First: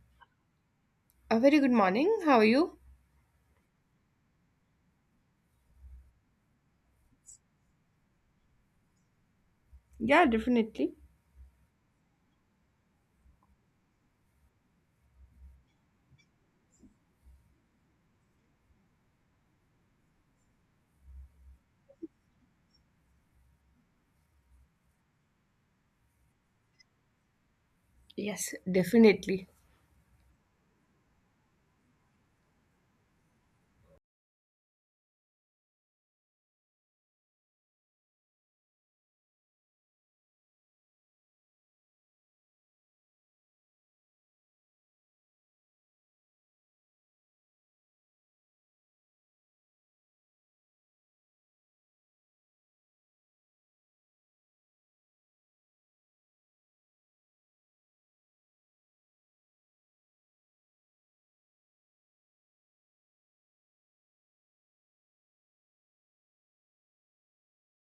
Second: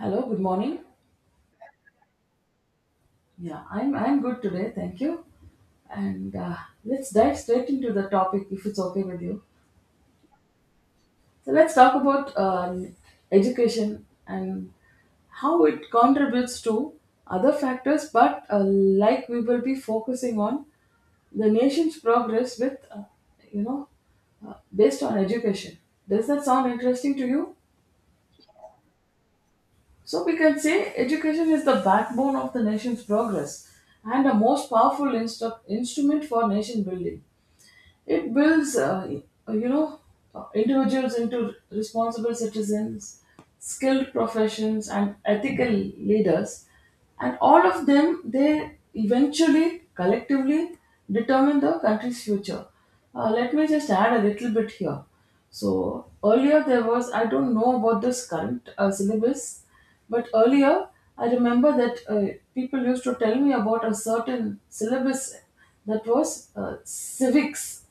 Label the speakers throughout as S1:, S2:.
S1: Hello, good morning.
S2: A very good morning. How are you?
S1: Yeah, I'm good today, thank you. And Let's dive straight into the topic if it's okay with you.
S2: Yeah, definitely.
S1: So let's talk about education and how it contributes to other factors, but like we will be focusing on the nation's progress with you know based on education. Does that sound interesting to you?
S2: Yes, definitely.
S1: So we can say education is the backbone of the nation's progress and a most powerful instrument for nation building. It builds, individuals into responsible citizens, skilled professions, and ethical leaders. And all of them, they eventually, collectively, determine the country's future. Let me just add a little bit here. So earlier there was, I don't know about this current syllabus, but earlier I remember that people used to tell me about a certain syllabus that was civics.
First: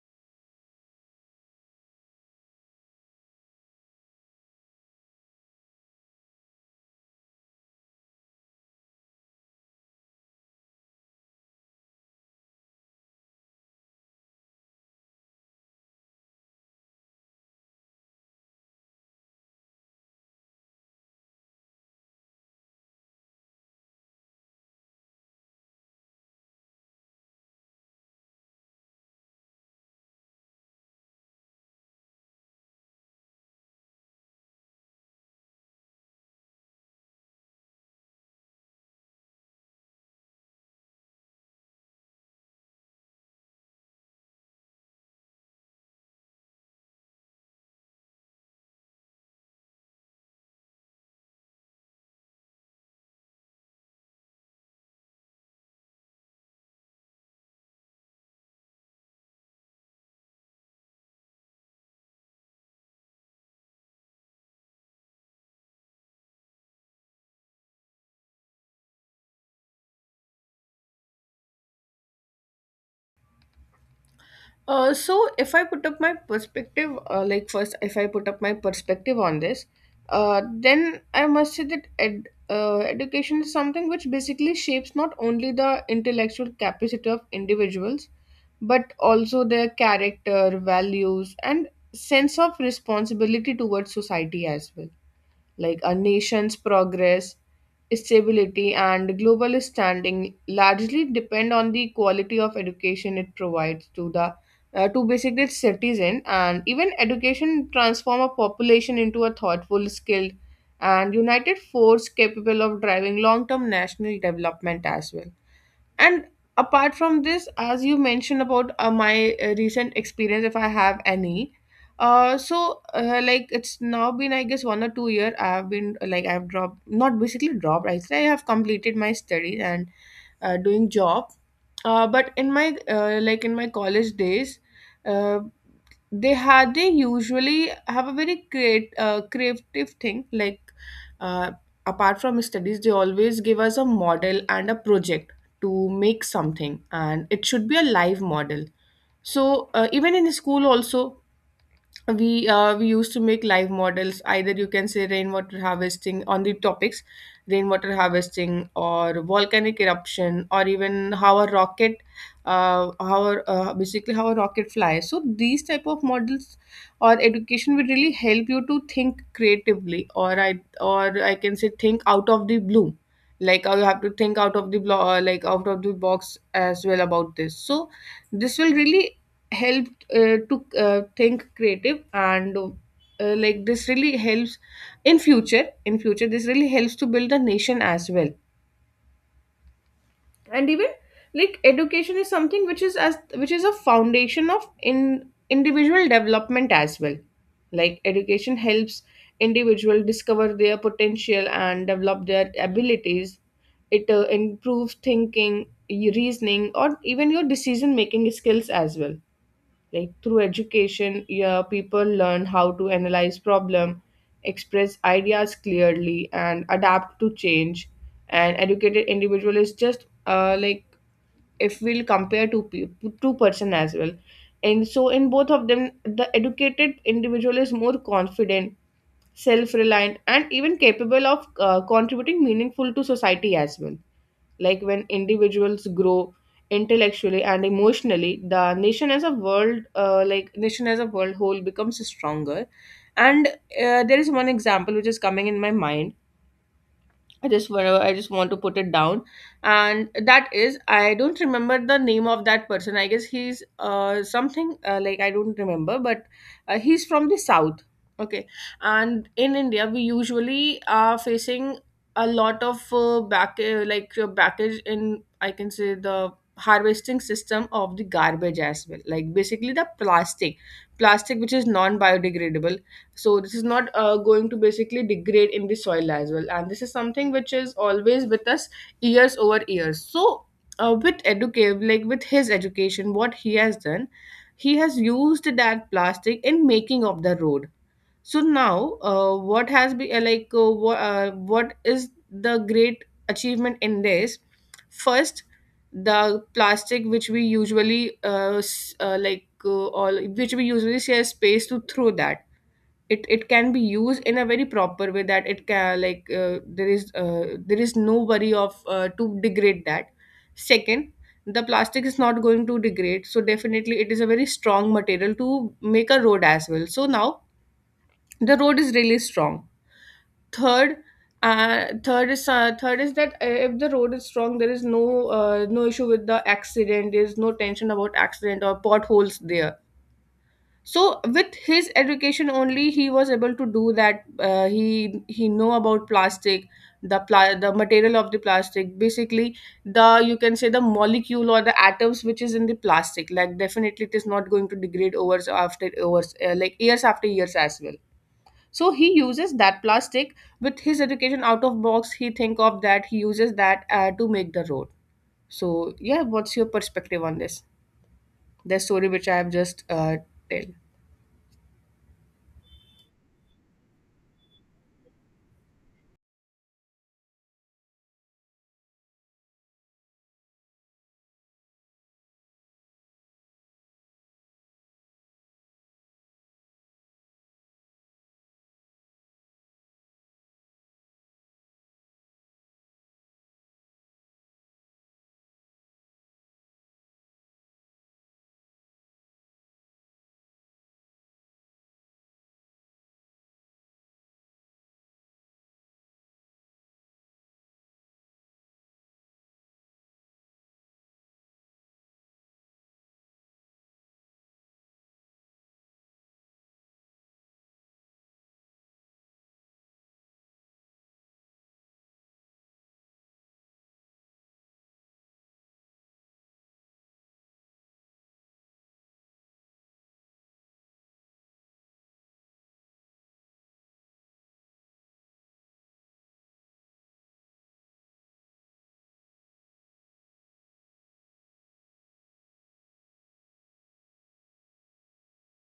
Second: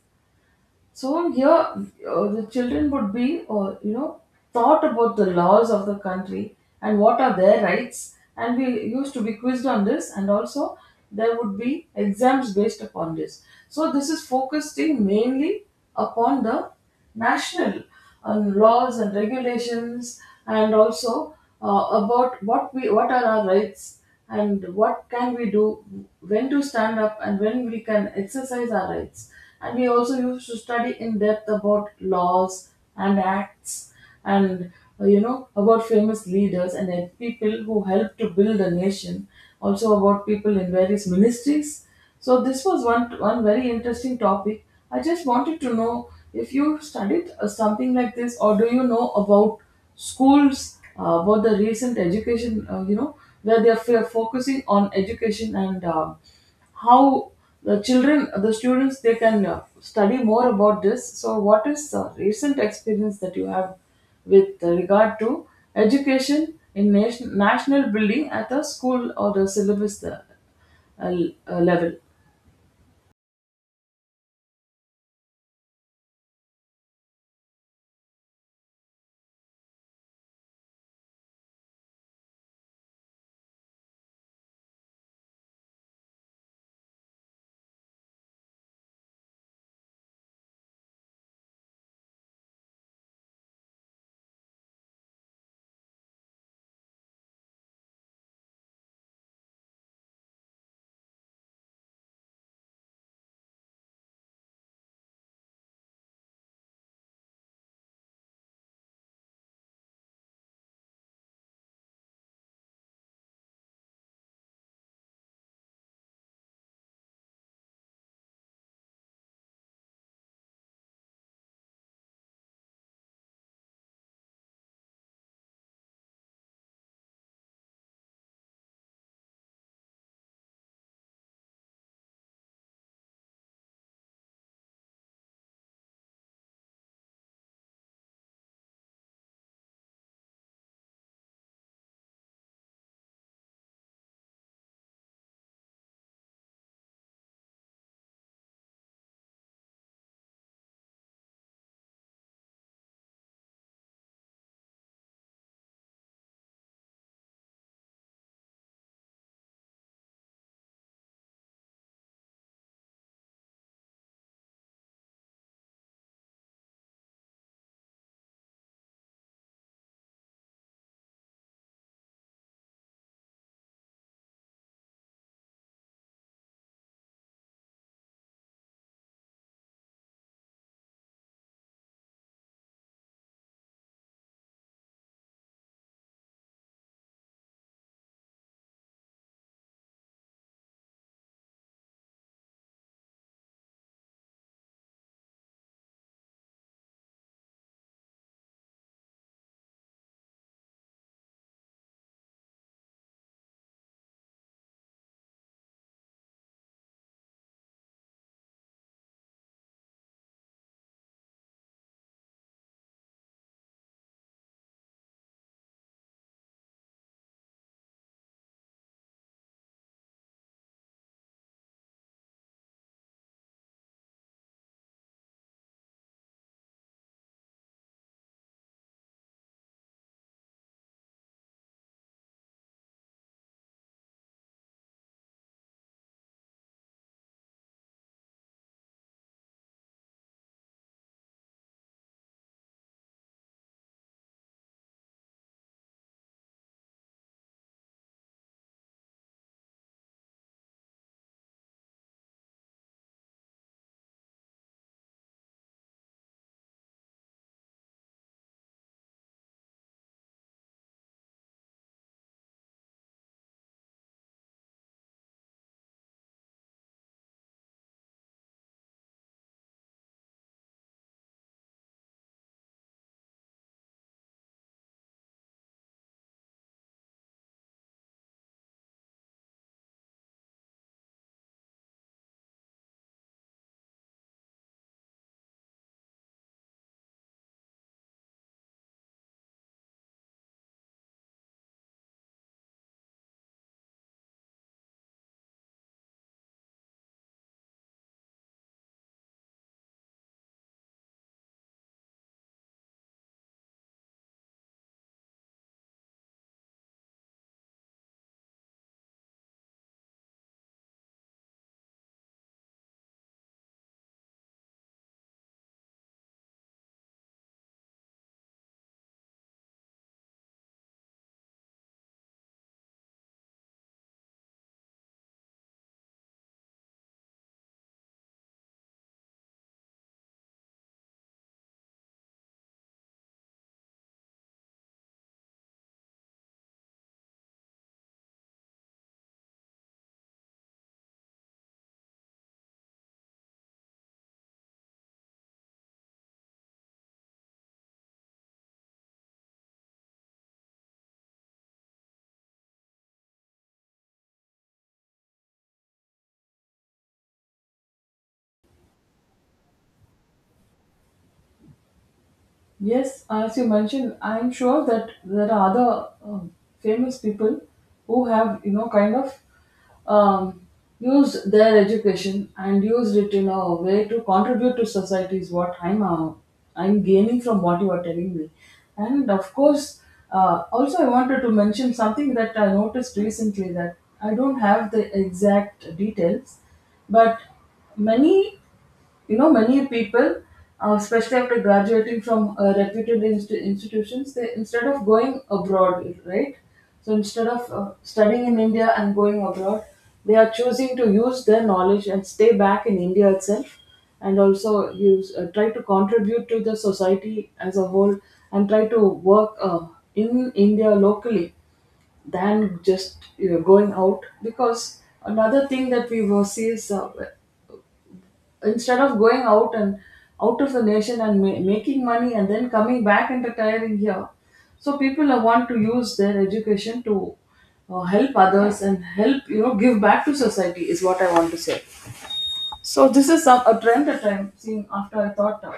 S1: So here, the children would be, taught about the laws of the country and what are their rights. And we used to be quizzed on this, and also there would be exams based upon this. So this is focusing mainly upon the national, on laws and regulations, and also about what are our rights and what can we do, when to stand up and when we can exercise our rights. And we also used to study in depth about laws and acts, and about famous leaders and then people who helped to build a nation, also about people in various ministries. So this was one very interesting topic. I just wanted to know if you studied something like this, or do you know about schools, about the recent education, where they are focusing on education and how the children, the students, they can study more about this. So what is the recent experience that you have with regard to education in nation, national building at the school or the syllabus uh, level?
S2: So if I put up my perspective, like first, if I put up my perspective on this, then I must say that education is something which basically shapes not only the intellectual capacity of individuals, but also their character, values, and sense of responsibility towards society as well. Like a nation's progress, stability, and global standing largely depend on the quality of education it provides to the to basically its citizen, and even education transform a population into a thoughtful, skilled and united force capable of driving long-term national development as well. And apart from this, as you mentioned about my recent experience, if I have any, like it's now been I guess 1 or 2 year. I've been like I've dropped, not basically dropped. I say I have completed my studies and doing job. But in my like in my college days, uh, they usually have a very create creative thing, like uh, apart from studies they always give us a model and a project to make something, and it should be a live model. So even in school also, we used to make live models, either you can say rainwater harvesting, on the topics rainwater harvesting or volcanic eruption or even how a rocket, basically how a rocket flies. So these type of models or education will really help you to think creatively, or I can say think out of the blue. Like you have to think out of the like out of the box as well about this. So this will really help to think creative, and like this really helps in future. In future this really helps to build a nation as well. And even like education is something which is as which is a foundation of in individual development as well. Like education helps individual discover their potential and develop their abilities. It improves thinking, reasoning, or even your decision making skills as well. Like through education, yeah, people learn how to analyze problem, express ideas clearly and adapt to change. And educated individual is just like if we'll compare two people, two-person as well, and so in both of them the educated individual is more confident, self-reliant and even capable of contributing meaningful to society as well. Like when individuals grow intellectually and emotionally, the nation as a world like nation as a world whole becomes stronger. And there is one example which is coming in my mind. I just whenever I just want to put it down, and that is, I don't remember the name of that person. I guess he's something like I don't remember, but he's from the south. Okay, and in India we usually are facing a lot of back like your backage in, I can say, the harvesting system of the garbage as well, like basically the plastic, which is non biodegradable. So this is not going to basically degrade in the soil as well, and this is something which is always with us years over years. So with educate, like with his education, what he has done, he has used that plastic in making of the road. So now what has been like what is the great achievement in this? First, the plastic which we usually all which we usually share space to throw that, it can be used in a very proper way that it can, like there is no worry of to degrade that. Second, the plastic is not going to degrade, so definitely it is a very strong material to make a road as well. So now the road is really strong. Third, third is that if the road is strong, there is no no issue with the accident, there is no tension about accident or potholes there. So with his education only he was able to do that. He know about plastic, the material of the plastic. Basically the, you can say, the molecule or the atoms which is in the plastic, like definitely it is not going to degrade over after hours, like years after years as well. So he uses that plastic, with his education, out of box, he think of that. He uses that to make the road. So yeah, what's your perspective on this, the story which I have just tell?
S1: Yes, as you mentioned, I'm sure that there are other famous people who have, you know, kind of um, used their education and used it in a way to contribute to society. Is what I'm gaining from what you are telling me. And of course, also I wanted to mention something that I noticed recently, that I don't have the exact details, but many, you know, many people, especially after graduating from reputed institutions, they, instead of going abroad, right? So instead of studying in India and going abroad, they are choosing to use their knowledge and stay back in India itself, and also use try to contribute to the society as a whole and try to work in India locally than just, you know, going out. Because another thing that we will see is instead of going out and out of the nation and making money and then coming back and retiring here, so people want to use their education to help others and help, you know, give back to society, is what I want to say. So this is some, a trend that I'm seeing after I thought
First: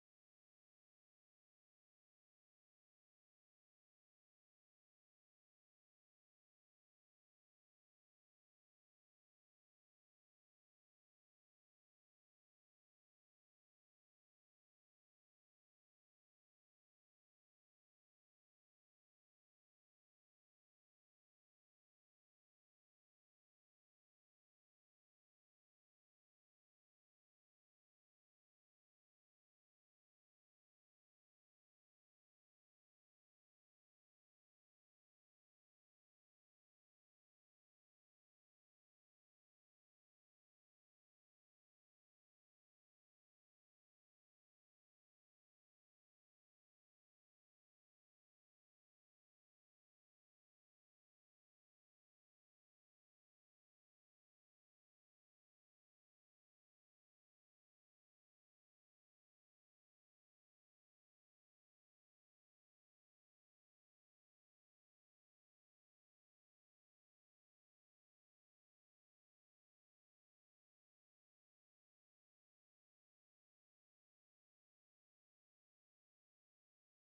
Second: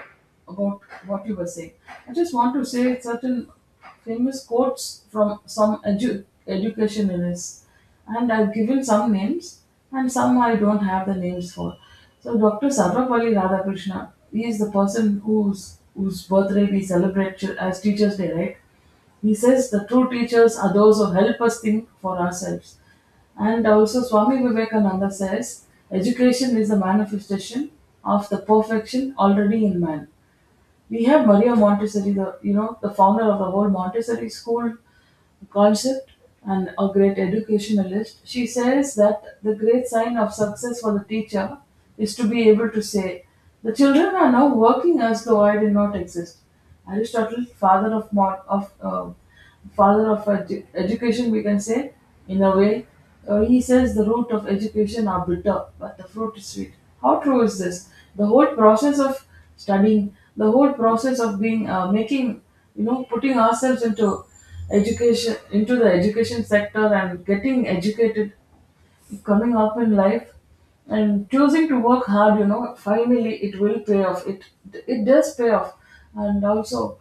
S1: about what you were saying. I just want to say certain famous quotes from some educationalists, and I've given some names and some I don't have the names for. So Dr. Sarvapalli Radhakrishna, he is the person whose birthday we celebrate as Teachers Day, right? He says the true teachers are those who help us think for ourselves. And also, Swami Vivekananda says, education is the manifestation of the perfection already in man. We have Maria Montessori, the, you know, the founder of the whole Montessori school concept and a great educationalist. She says that the great sign of success for the teacher is to be able to say, "The children are now working as though I did not exist." Aristotle, father of, father of education, we can say, in a way, he says the root of education are bitter, but the fruit is sweet. How true is this? The whole process of studying, the whole process of being, making, you know, putting ourselves into education, into the education sector, and getting educated, coming up in life and choosing to work hard, you know, finally it will pay off. It does pay off. And also,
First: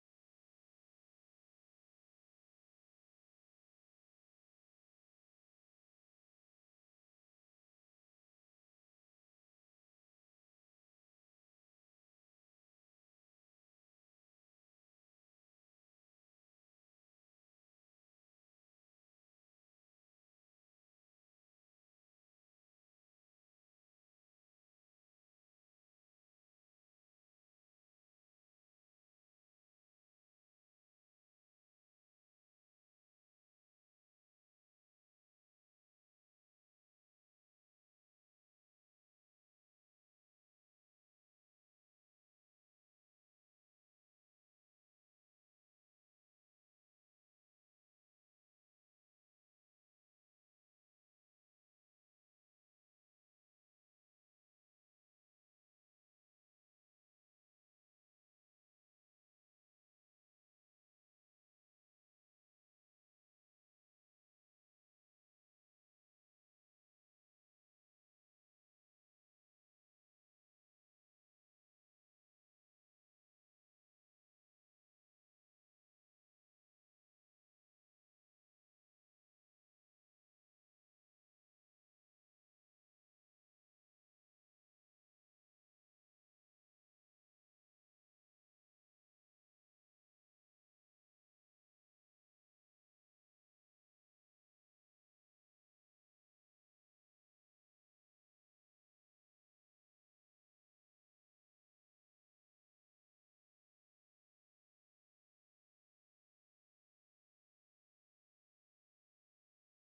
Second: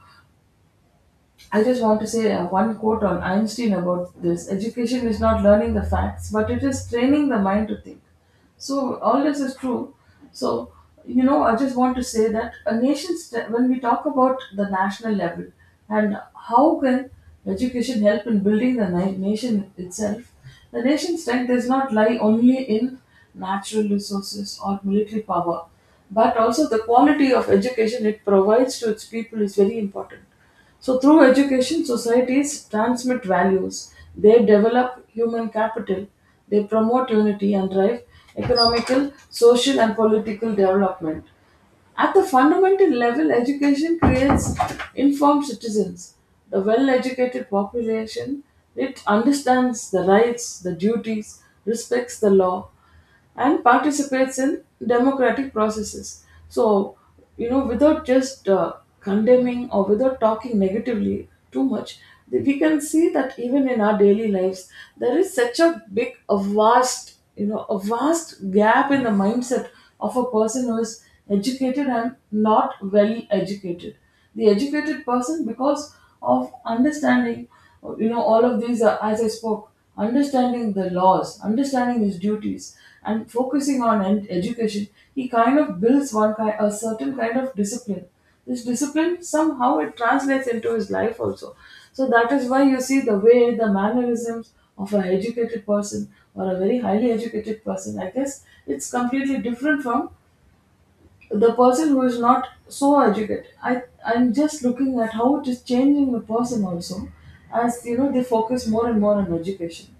S1: I just want to say one quote on Einstein about this: education is not learning the facts, but it is training the mind to think. So, all this is true. So, you know, I just want to say that a nation's, when we talk about the national level and how can education help in building the nation itself, the nation's strength does not lie only in natural resources or military power, but also the quality of education it provides to its people is very important. So, through education, societies transmit values, they develop human capital, they promote unity and drive economical, social, and political development. At the fundamental level, education creates informed citizens. The well educated population, it understands the rights, the duties, respects the law, and participates in democratic processes. So, you know, without just condemning or without talking negatively too much, we can see that even in our daily lives, there is such a big, a vast, you know, a vast gap in the mindset of a person who is educated and not well educated. The educated person, because of understanding, you know, all of these are, as I spoke, understanding the laws, understanding his duties, and focusing on education, he kind of builds one kind, a certain kind of discipline. This discipline somehow, it translates into his life also. So that is why you see the way, the mannerisms of an educated person or a very highly educated person, I guess it's completely different from the person who is not so educated. I'm just looking at how it is changing the person also, as you know, they focus more and more on education.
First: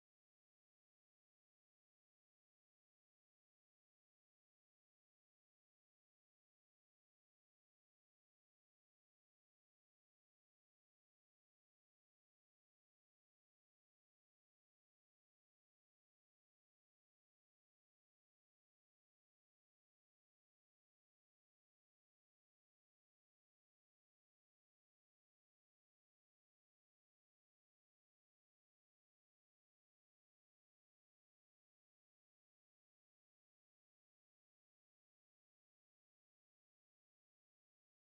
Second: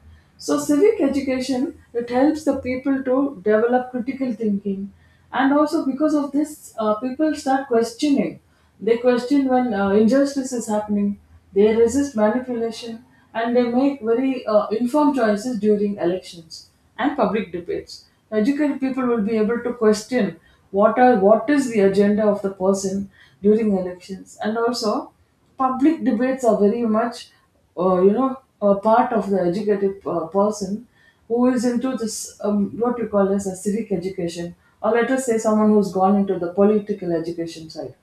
S1: So civic education, it helps the people to develop critical thinking, and also because of this, people start questioning. They question when injustice is happening, they resist manipulation, and they make very informed choices during elections and public debates. Educated people will be able to question what are, what is the agenda of the person during elections, and also public debates are very much a part of the educated person who is into this what you call as a civic education, or let us say someone who's gone into the political education side.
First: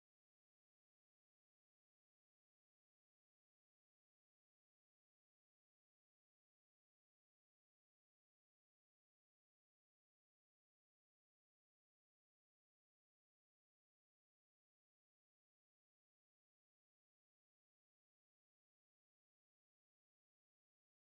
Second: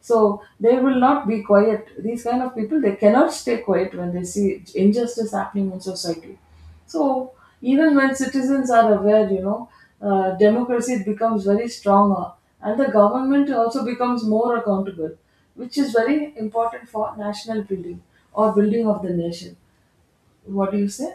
S1: So they will not be quiet. These kind of people, they cannot stay quiet when they see injustice happening in society. So even when citizens are aware, you know, democracy becomes very stronger, and the government also becomes more accountable, which is very important for national building or building of the nation. What do you say?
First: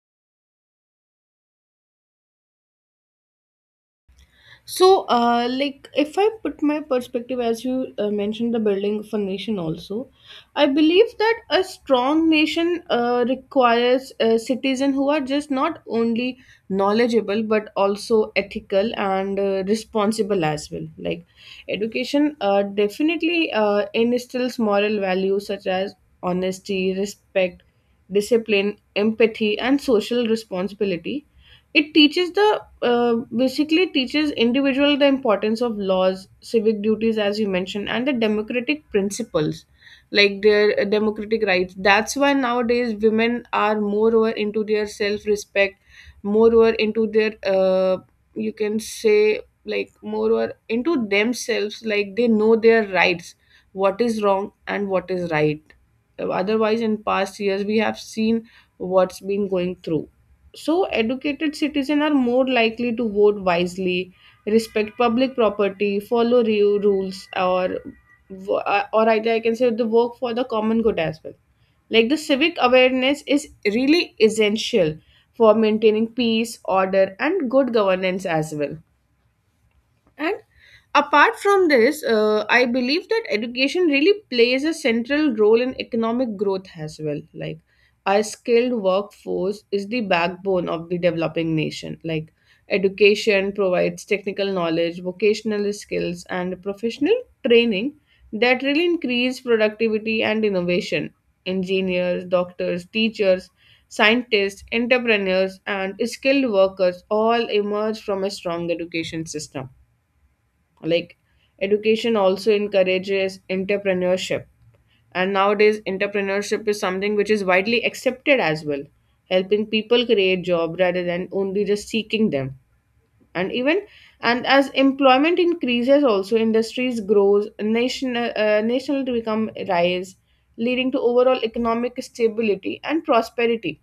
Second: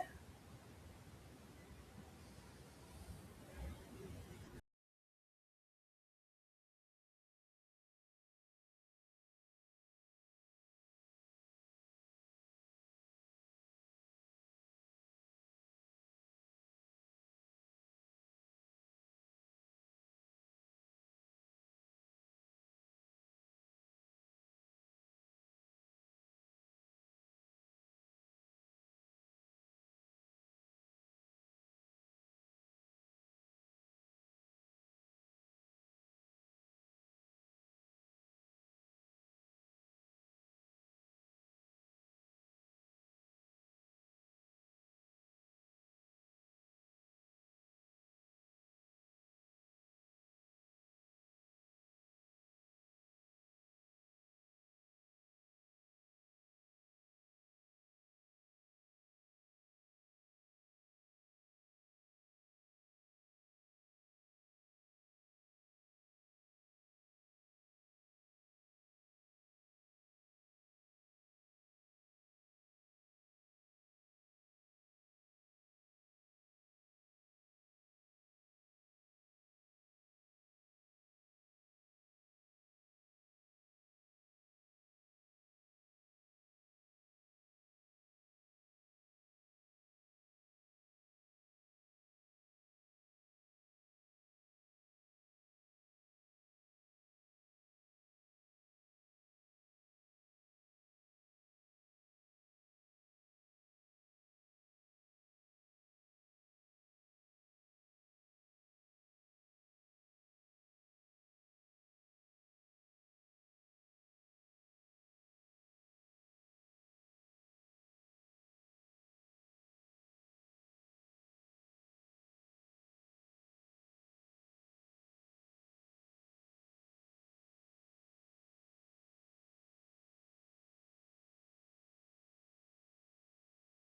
S2: So, like, if I put my perspective, as you mentioned, the building of a nation also, I believe that a strong nation requires citizens who are just not only knowledgeable but also ethical and responsible as well. Like, education definitely instills moral values such as honesty, respect, discipline, empathy, and social responsibility. It teaches the basically teaches individual the importance of laws, civic duties, as you mentioned, and the democratic principles, like their democratic rights. That's why nowadays women are moreover into their self-respect, moreover into their you can say, like moreover into themselves. Like they know their rights, what is wrong and what is right. Otherwise in past years we have seen what's been going through. So, educated citizens are more likely to vote wisely, respect public property, follow rules, or or either I can say the work for the common good as well. Like the civic awareness is really essential for maintaining peace, order, and good governance as well. And apart from this, I believe that education really plays a central role in economic growth as well. Like, a skilled workforce is the backbone of the developing nation. Like, education provides technical knowledge, vocational skills, and professional training that really increase productivity and innovation. Engineers, doctors, teachers, scientists, entrepreneurs, and skilled workers all emerge from a strong education system. Like education also encourages entrepreneurship, and nowadays entrepreneurship is something which is widely accepted as well, helping people create job rather than only just seeking them. And even, and as employment increases also, industries grows, national to become rise, leading to overall economic stability and prosperity.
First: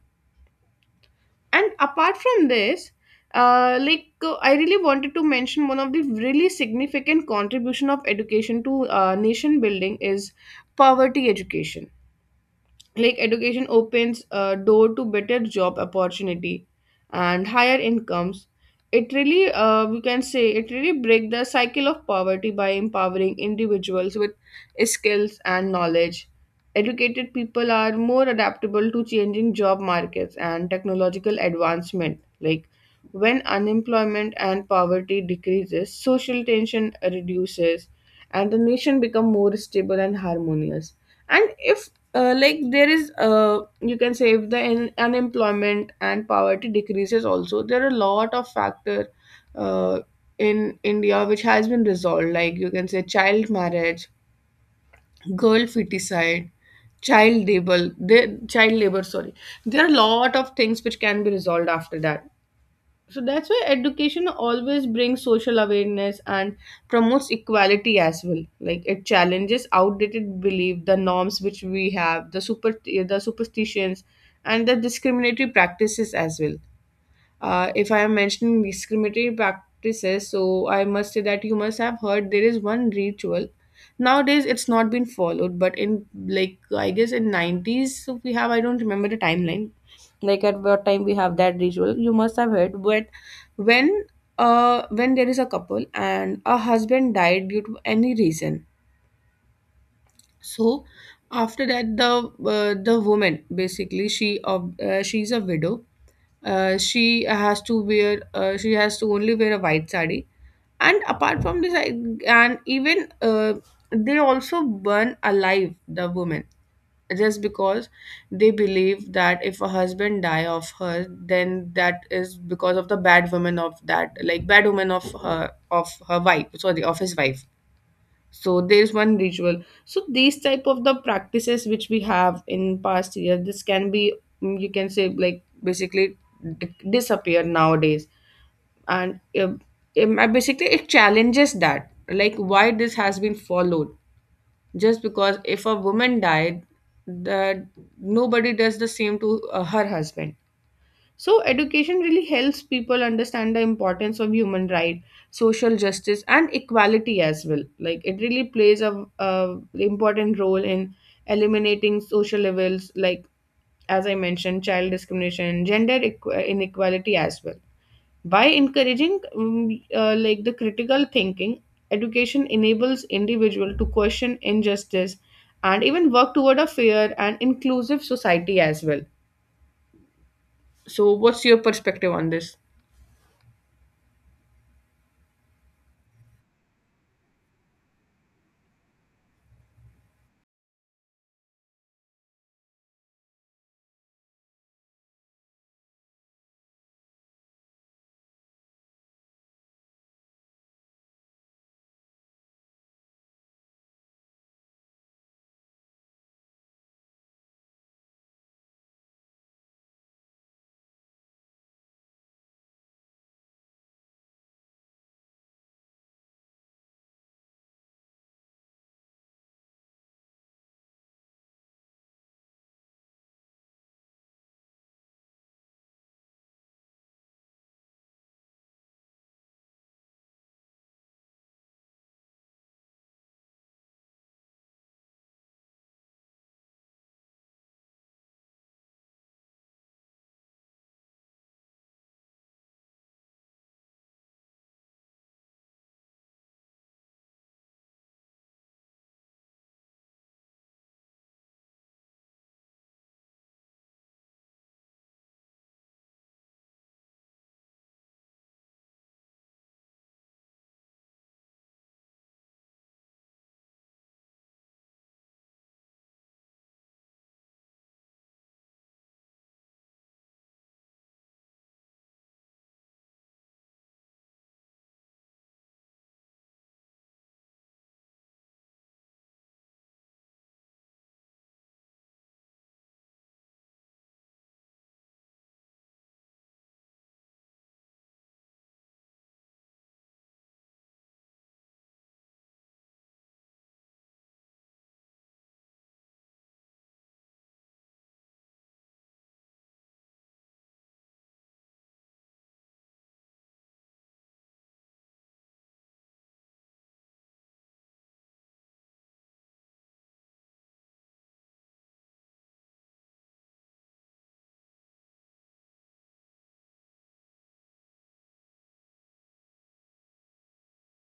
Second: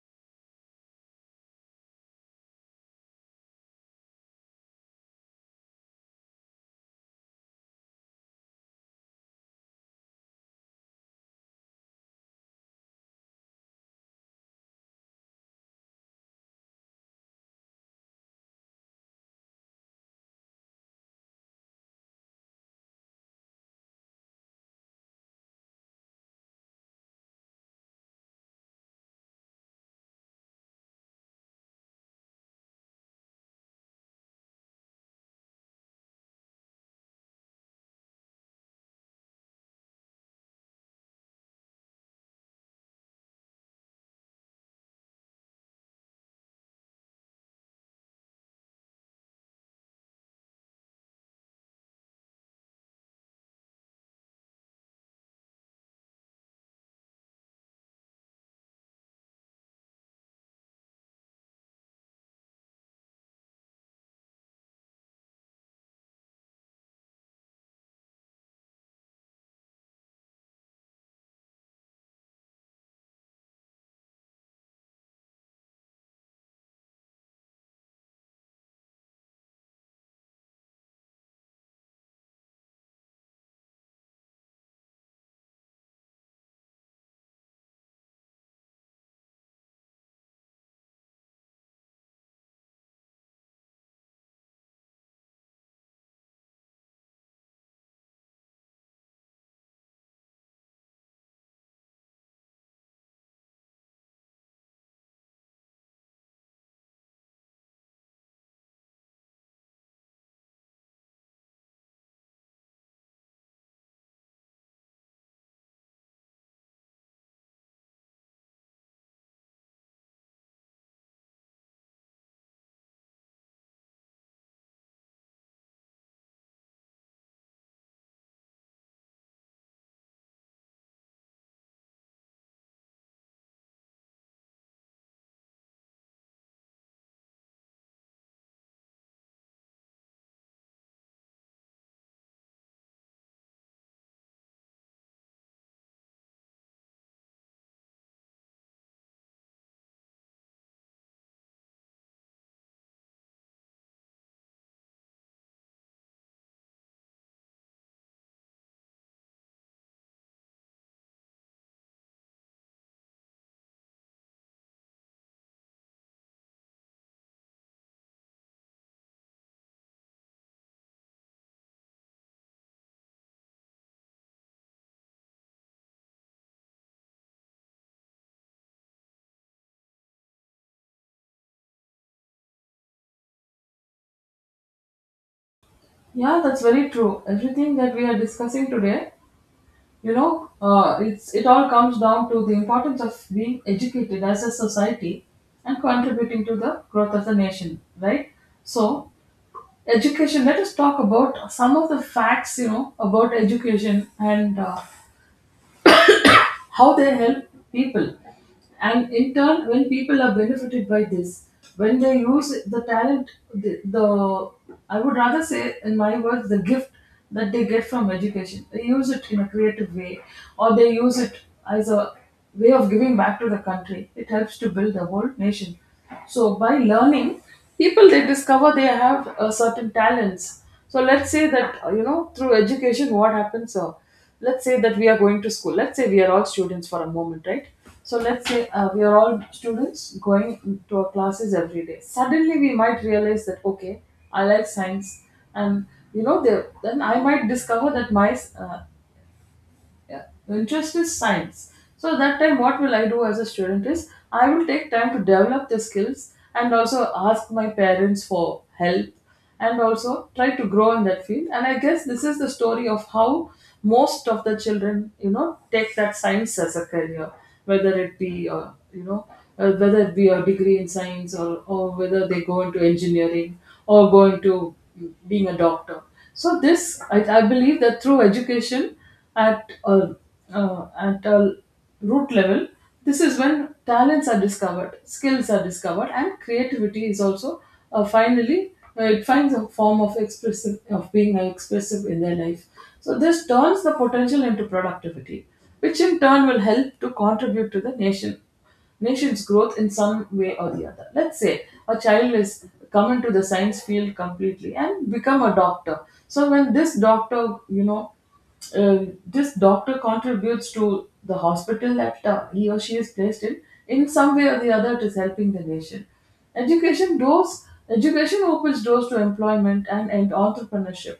S2: And apart from this, I really wanted to mention one of the really significant contribution of education to nation building is poverty education. Like education opens a door to better job opportunity and higher incomes. It really, we can say, it really break the cycle of poverty by empowering individuals with skills and knowledge. Educated people are more adaptable to changing job markets and technological advancement. Like when unemployment and poverty decreases, social tension reduces, and the nation become more stable and harmonious. And if like there is you can say, if the unemployment and poverty decreases also, there are a lot of factor uh, in india which has been resolved, like you can say child marriage, girl feticide, child labor, the child labor, sorry. There are a lot of things which can be resolved after that. So that's why education always brings social awareness and promotes equality as well. Like it challenges outdated belief, the norms which we have, the superstitions, and the discriminatory practices as well. If I am mentioning discriminatory practices, so I must say that you must have heard there is one ritual. Nowadays, it's not been followed, but in like, I guess in 90s, so we have I don't remember the timeline, like at what time we have that ritual you must have heard but when when there is a couple and a husband died due to any reason, so after that the woman, basically, she's a widow. She has to wear she has to only wear a white sari, and apart from this I, and even they also burn alive the woman, just because they believe that if a husband die of her, then that is because of the bad woman of that, like bad woman of her wife, sorry, of his wife. So there is one ritual. So these type of the practices which we have in past year this can be, you can say, like basically disappear nowadays. And basically it challenges that, like, why this has been followed, just because if a woman died, that nobody does the same to her husband. So education really helps people understand the importance of human right, social justice, and equality as well. Like, it really plays a important role in eliminating social levels, like, as I mentioned, child discrimination, gender inequality as well. By encouraging like, the critical thinking, education enables individual to question injustice and even work toward a fair and inclusive society as well. So what's your perspective on this?
S1: Yeah, that's very true. Everything that we are discussing today, you know, it all comes down to the importance of being educated as a society and contributing to the growth of the nation, right? So education, let us talk about some of the facts, you know, about education and how they help people. And in turn, when people are benefited by this, when they use the talent, the I would rather say, in my words, the gift that they get from education, they use it in a creative way, or they use it as a way of giving back to the country. It helps to build the whole nation. So by learning, people, they discover they have certain talents. So let's say that through education, what happens? Let's say that we are going to school, let's say we are all students for a moment, right? So let's say we are all students going to our classes every day. Suddenly we might realize that okay, I like science. And you know, there then I might discover that my uh, yeah, interest is science. So that time what will I do as a student is I will take time to develop the skills and also ask my parents for help, and also try to grow in that field. And I guess this is the story of how most of the children, you know, take that science as a career, whether it be you know whether it be a degree in science, or whether they go into engineering or go into being a doctor. So this I believe that through education at a, at a root level, this is when talents are discovered, skills are discovered, and creativity is also finally it finds a form of expressive of being expressive in their life. So this turns the potential into productivity, which in turn will help to contribute to the nation's growth in some way or the other. Let's say a child is come into the science field completely and become a doctor. So when this doctor, you know, this doctor contributes to the hospital that he or she is placed in some way or the other, it is helping the nation. Education doors, education opens doors to employment and entrepreneurship.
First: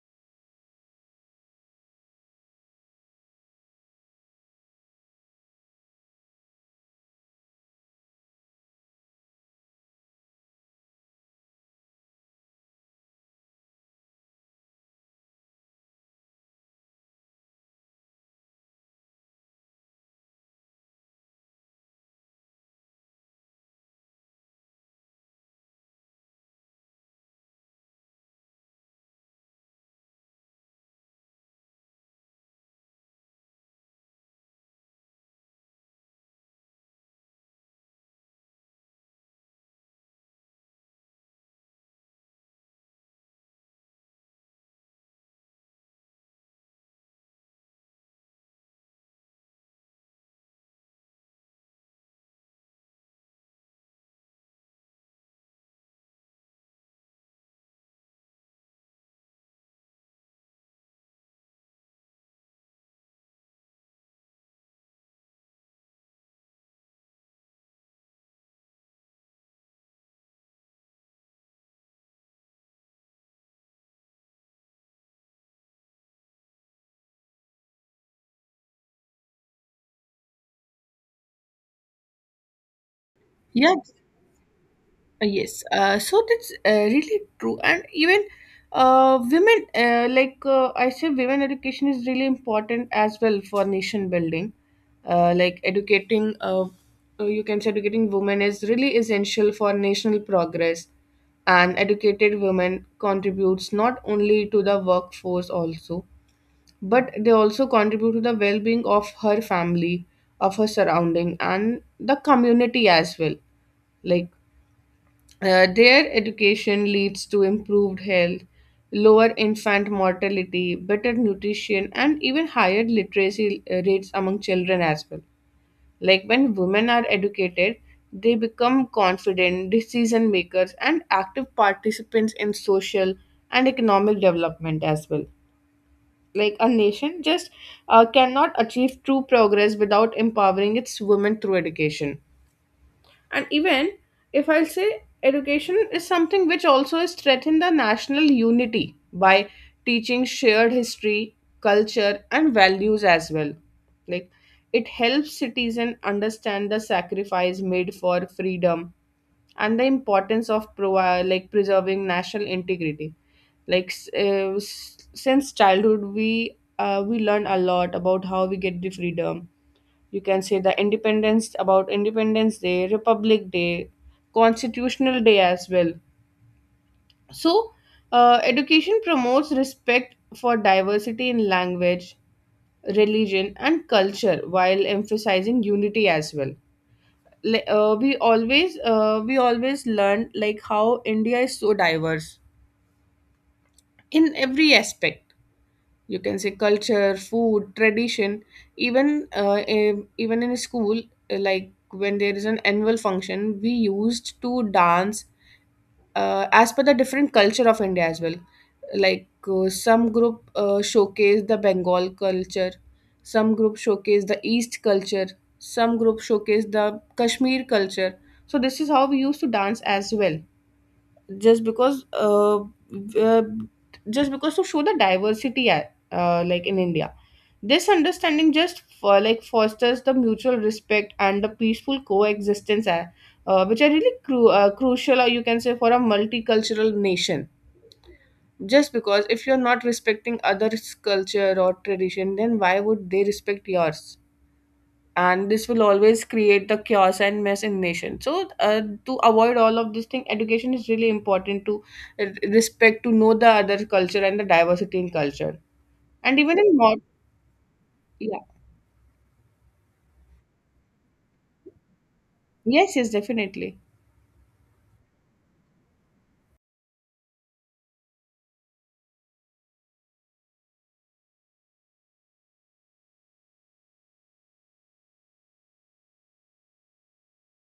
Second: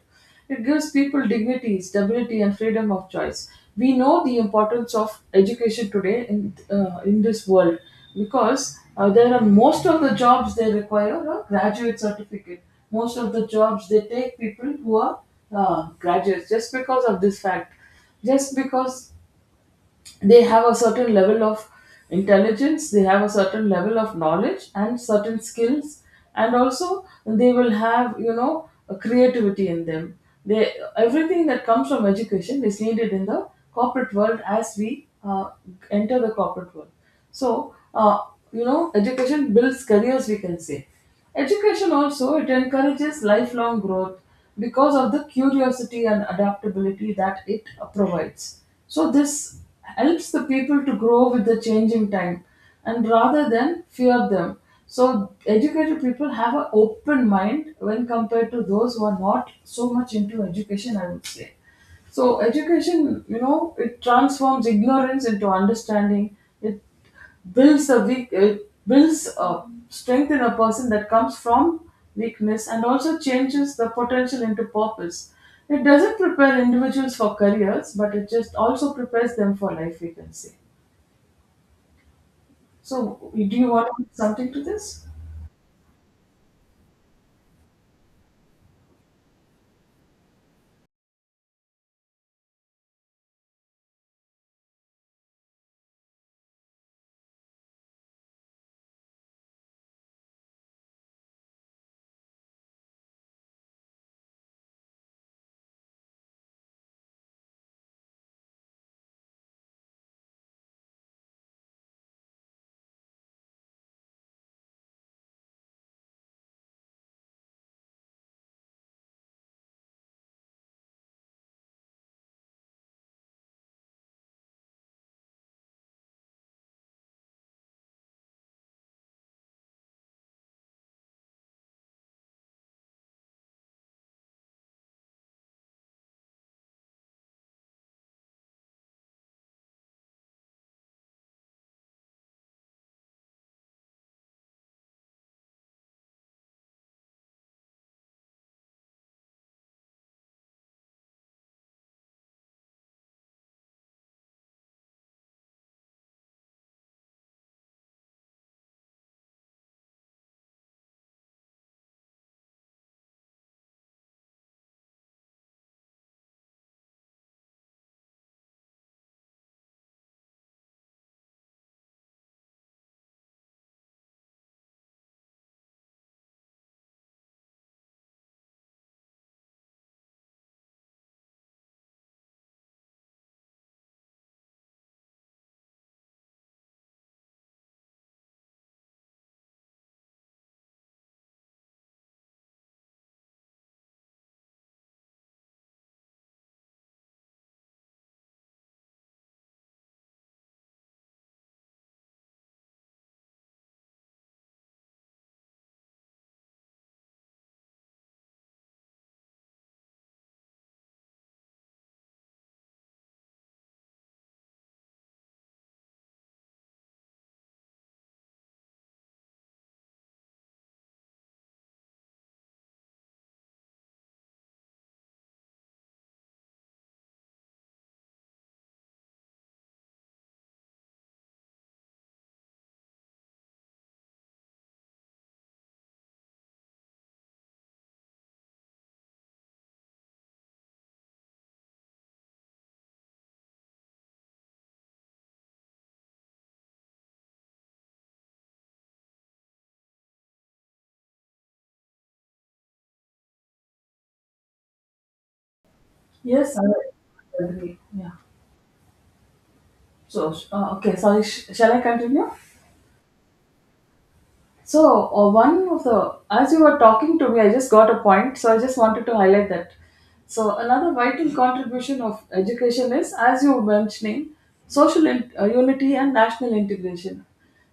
S1: It gives people dignity, stability, and freedom of choice. We know the importance of education today in this world, because there are most of the jobs, they require a graduate certificate. Most of the jobs they take people who are graduates just because of this fact, just because they have a certain level of intelligence, they have a certain level of knowledge and certain skills, and also they will have, you know, a creativity in them. They, everything that comes from education is needed in the corporate world as we enter the corporate world. So you know, education builds careers, we can say. Education also, it encourages lifelong growth because of the curiosity and adaptability that it provides. So this helps the people to grow with the changing time and rather than fear them. So educated people have an open mind when compared to those who are not so much into education, I would say. So education, you know, it transforms ignorance into understanding. It builds a weak it builds a strength in a person that comes from weakness, and also changes the potential into purpose. It doesn't prepare individuals for careers, but it just also prepares them for life, we can say. So do you
S2: Yeah,
S1: want to add something to this?
S2: Yes, so that's really true, and even women, I say, women education is really important as well for nation building. Like educating, you can say, educating women is really essential for national progress, and educated women contributes not only to the workforce also, but they also contribute to the well-being of her family, of her surrounding, and the community as well. Like their education leads to improved health, lower infant mortality, better nutrition, and even higher literacy rates among children as well. Like when women are educated, they become confident, decision makers, and active participants in social and economic development as well. Like a nation just cannot achieve true progress without empowering its women through education. And even if I'll say education is something which also is threatened the national unity by teaching shared history, culture, and values as well. Like it helps citizens understand the sacrifice made for freedom and the importance of like preserving national integrity. Like since childhood, we learn a lot about how we get the freedom, you can say the independence, about independence day, republic day, constitutional day as well. So education promotes respect for diversity in language, religion, and culture while emphasizing unity as well. We always learn, like, how India is so diverse in every aspect. You can say culture, food, tradition, even even in school, like when there is an annual function, we used to dance as per the different culture of India as well. Like some group showcase the Bengal culture, some group showcase the east culture, some group showcase the Kashmir culture. So this is how we used to dance as well. Just because uh, just because to show the diversity, like, in India, this understanding just for, like, fosters the mutual respect and the peaceful coexistence, which are really crucial, or you can say for a multicultural nation. Just because if you're not respecting others culture or tradition, then why would they respect yours? And this will always create the chaos and mess in nation. So to avoid all of this thing, education is really important to respect, to know the other culture and the diversity in culture. And
S1: Yes,
S2: even
S1: I
S2: in mod—
S1: agree, yeah.
S2: yeah.
S1: So okay, sorry, shall I continue?
S2: Yes, yes, definitely.
S1: So, one of the, as you were talking to me, I just got a point. So, I just wanted to highlight that. So, another vital contribution of education is, as you were mentioning, social unity and national integration.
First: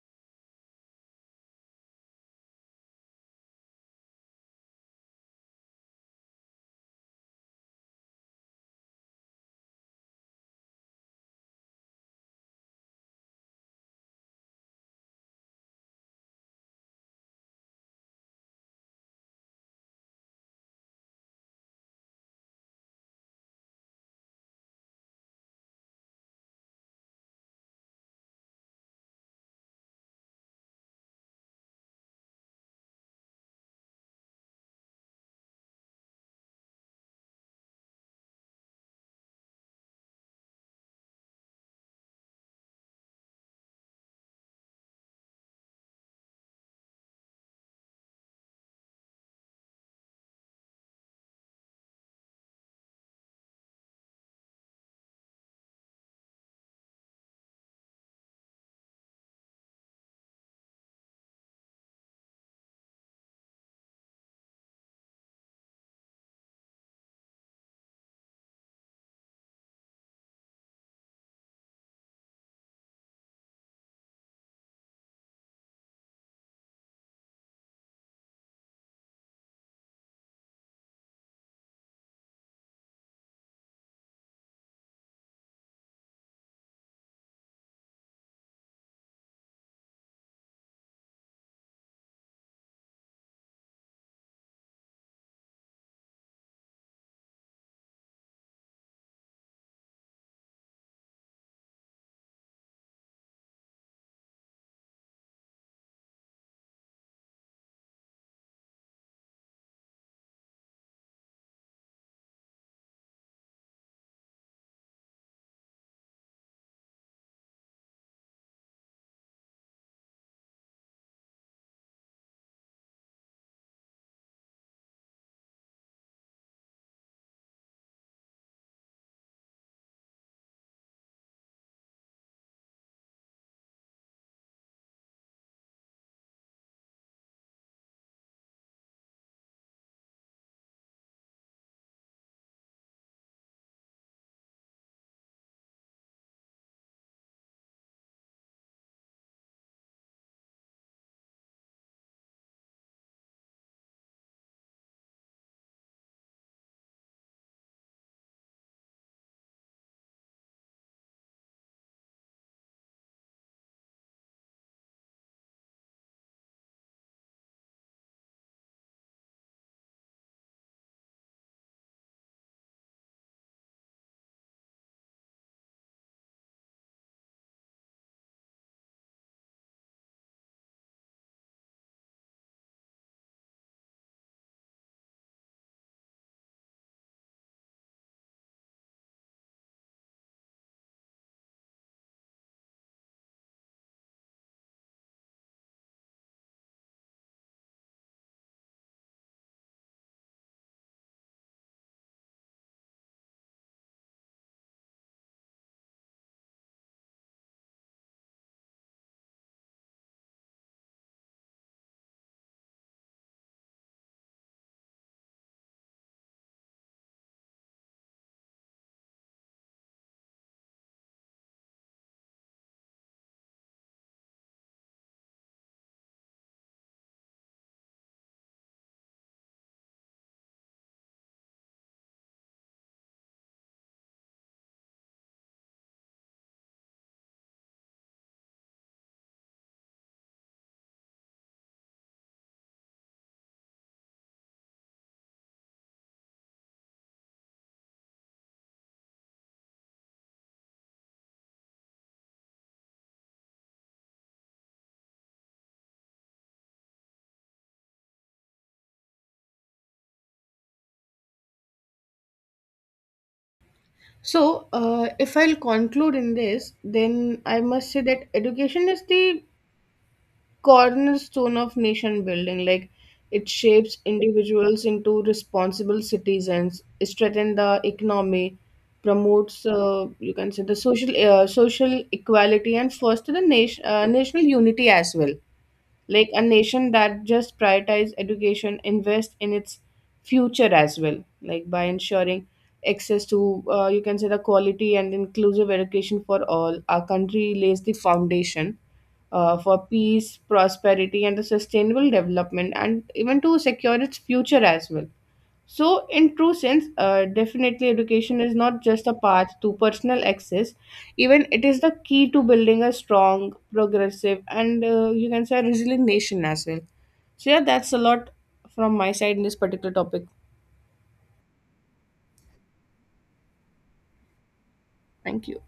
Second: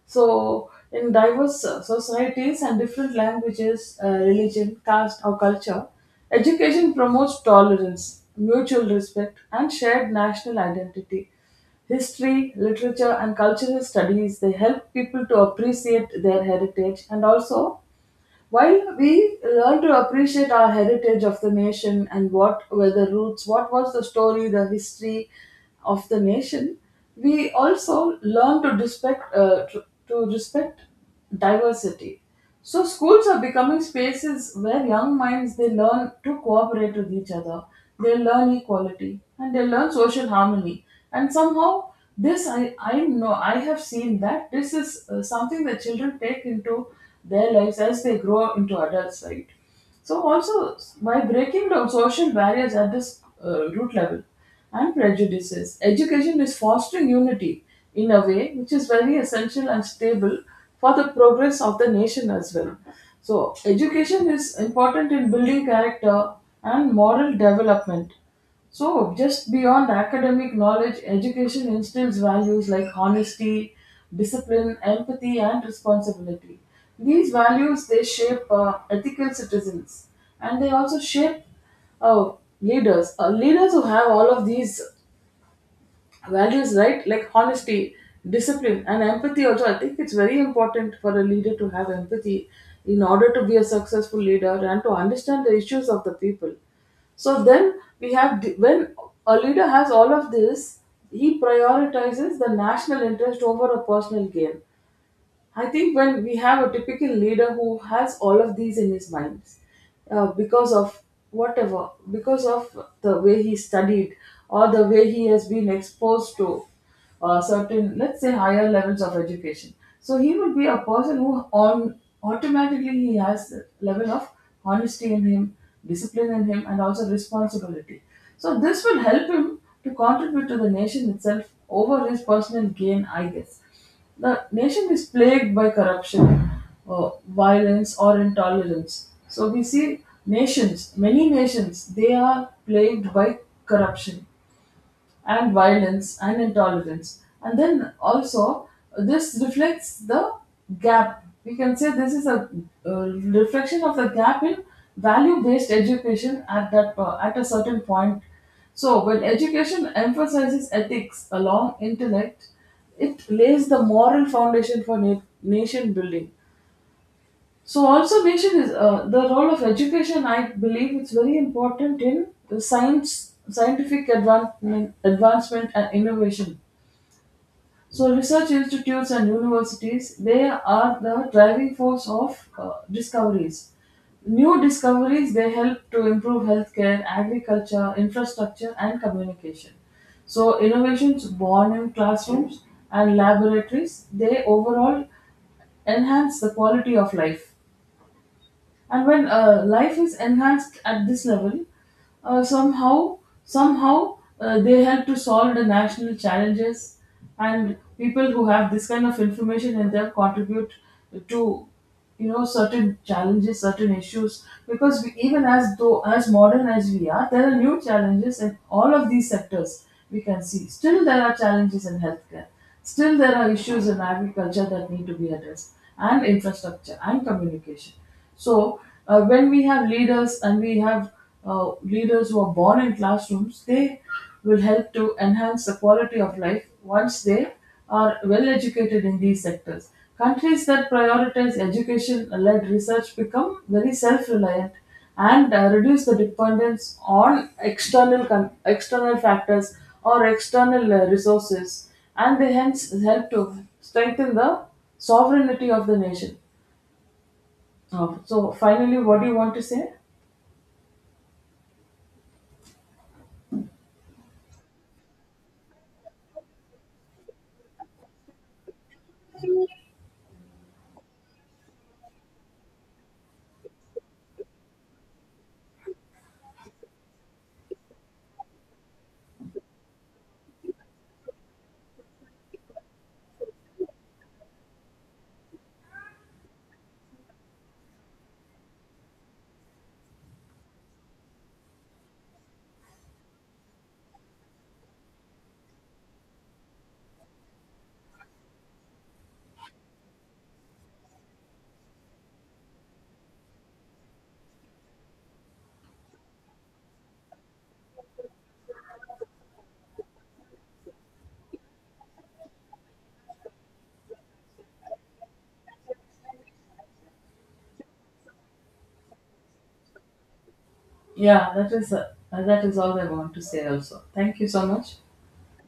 S1: So, in diverse societies and different languages, religion, caste, or culture, education promotes tolerance, mutual respect, and shared national identity. History, literature, and cultural studies, they help people to appreciate their heritage. And also, while we learn to appreciate our heritage of the nation and what were the roots, what was the story, the history of the nation, we also learn to respect to respect diversity. So schools are becoming spaces where young minds, they learn to cooperate with each other, they learn equality, and they learn social harmony. And somehow this I know I have seen that this is something that children take into their lives as they grow into adults, right? So also, by breaking down social barriers at this root level and prejudices, education is fostering unity in a way which is very essential and stable for the progress of the nation as well. So education is important in building character and moral development. So, just beyond academic knowledge, education instills values like honesty, discipline, empathy, and responsibility. These values, they shape ethical citizens, and they also shape uh, leaders. Leaders who have all of these values, right, like honesty, discipline, and empathy. Also, I think it's very important for a leader to have empathy in order to be a successful leader and to understand the issues of the people. So then when a leader has all of this, he prioritizes the national interest over a personal gain. I think when we have a typical leader who has all of these in his mind, because of whatever, because of the way he studied, or the way he has been exposed to certain, let's say, higher levels of education. So he will be a person who on automatically he has a level of honesty in him, discipline in him, and also responsibility. So this will help him to contribute to the nation itself over his personal gain, I guess. The nation is plagued by corruption, violence, or intolerance. So we see nations, many nations, they are plagued by corruption and violence and intolerance. And then also, this reflects the gap. We can say this is a reflection of the gap in value-based education at a certain point. So when education emphasizes ethics along intellect, it lays the moral foundation for nation building. So also mention is the role of education. I believe it's very important in the scientific advancement, advancement and innovation. So research institutes and universities, they are the driving force of discoveries. New discoveries, they help to improve healthcare, agriculture, infrastructure, and communication. So innovations born in classrooms and laboratories, they overall enhance the quality of life. And when life is enhanced at this level, uh, somehow somehow they help to solve the national challenges, and people who have this kind of information in them contribute to, you know, certain challenges, certain issues. Because we, even as though as modern as we are, there are new challenges in all of these sectors. We can see still there are challenges in healthcare, still there are issues in agriculture that need to be addressed, and infrastructure and communication. So when we have leaders, and we have leaders who are born in classrooms, they will help to enhance the quality of life once they are well educated in these sectors. Countries that prioritize education led research become very self reliant and reduce the dependence on external external factors or external resources, and they hence help to strengthen the sovereignty of the nation. Oh, so finally, what do you want to say?
S2: So if I'll conclude in this, then I must say that education is the cornerstone of nation building. Like it shapes individuals into responsible citizens, strengthens the economy, promotes you can say the social equality, and foster the national unity as well. Like a nation that just prioritize education invest in its future as well. Like by ensuring access to you can say the quality and inclusive education for all, our country lays the foundation for peace, prosperity, and the sustainable development, and even to secure its future as well. So, in true sense, definitely education is not just a path to personal access, even it is the key to building a strong, progressive, and you can say a resilient nation as well. So, yeah, that's a lot from my side in this particular topic.
S1: Yeah, that is all I want to say. Also, thank you so much.
S2: Thank you.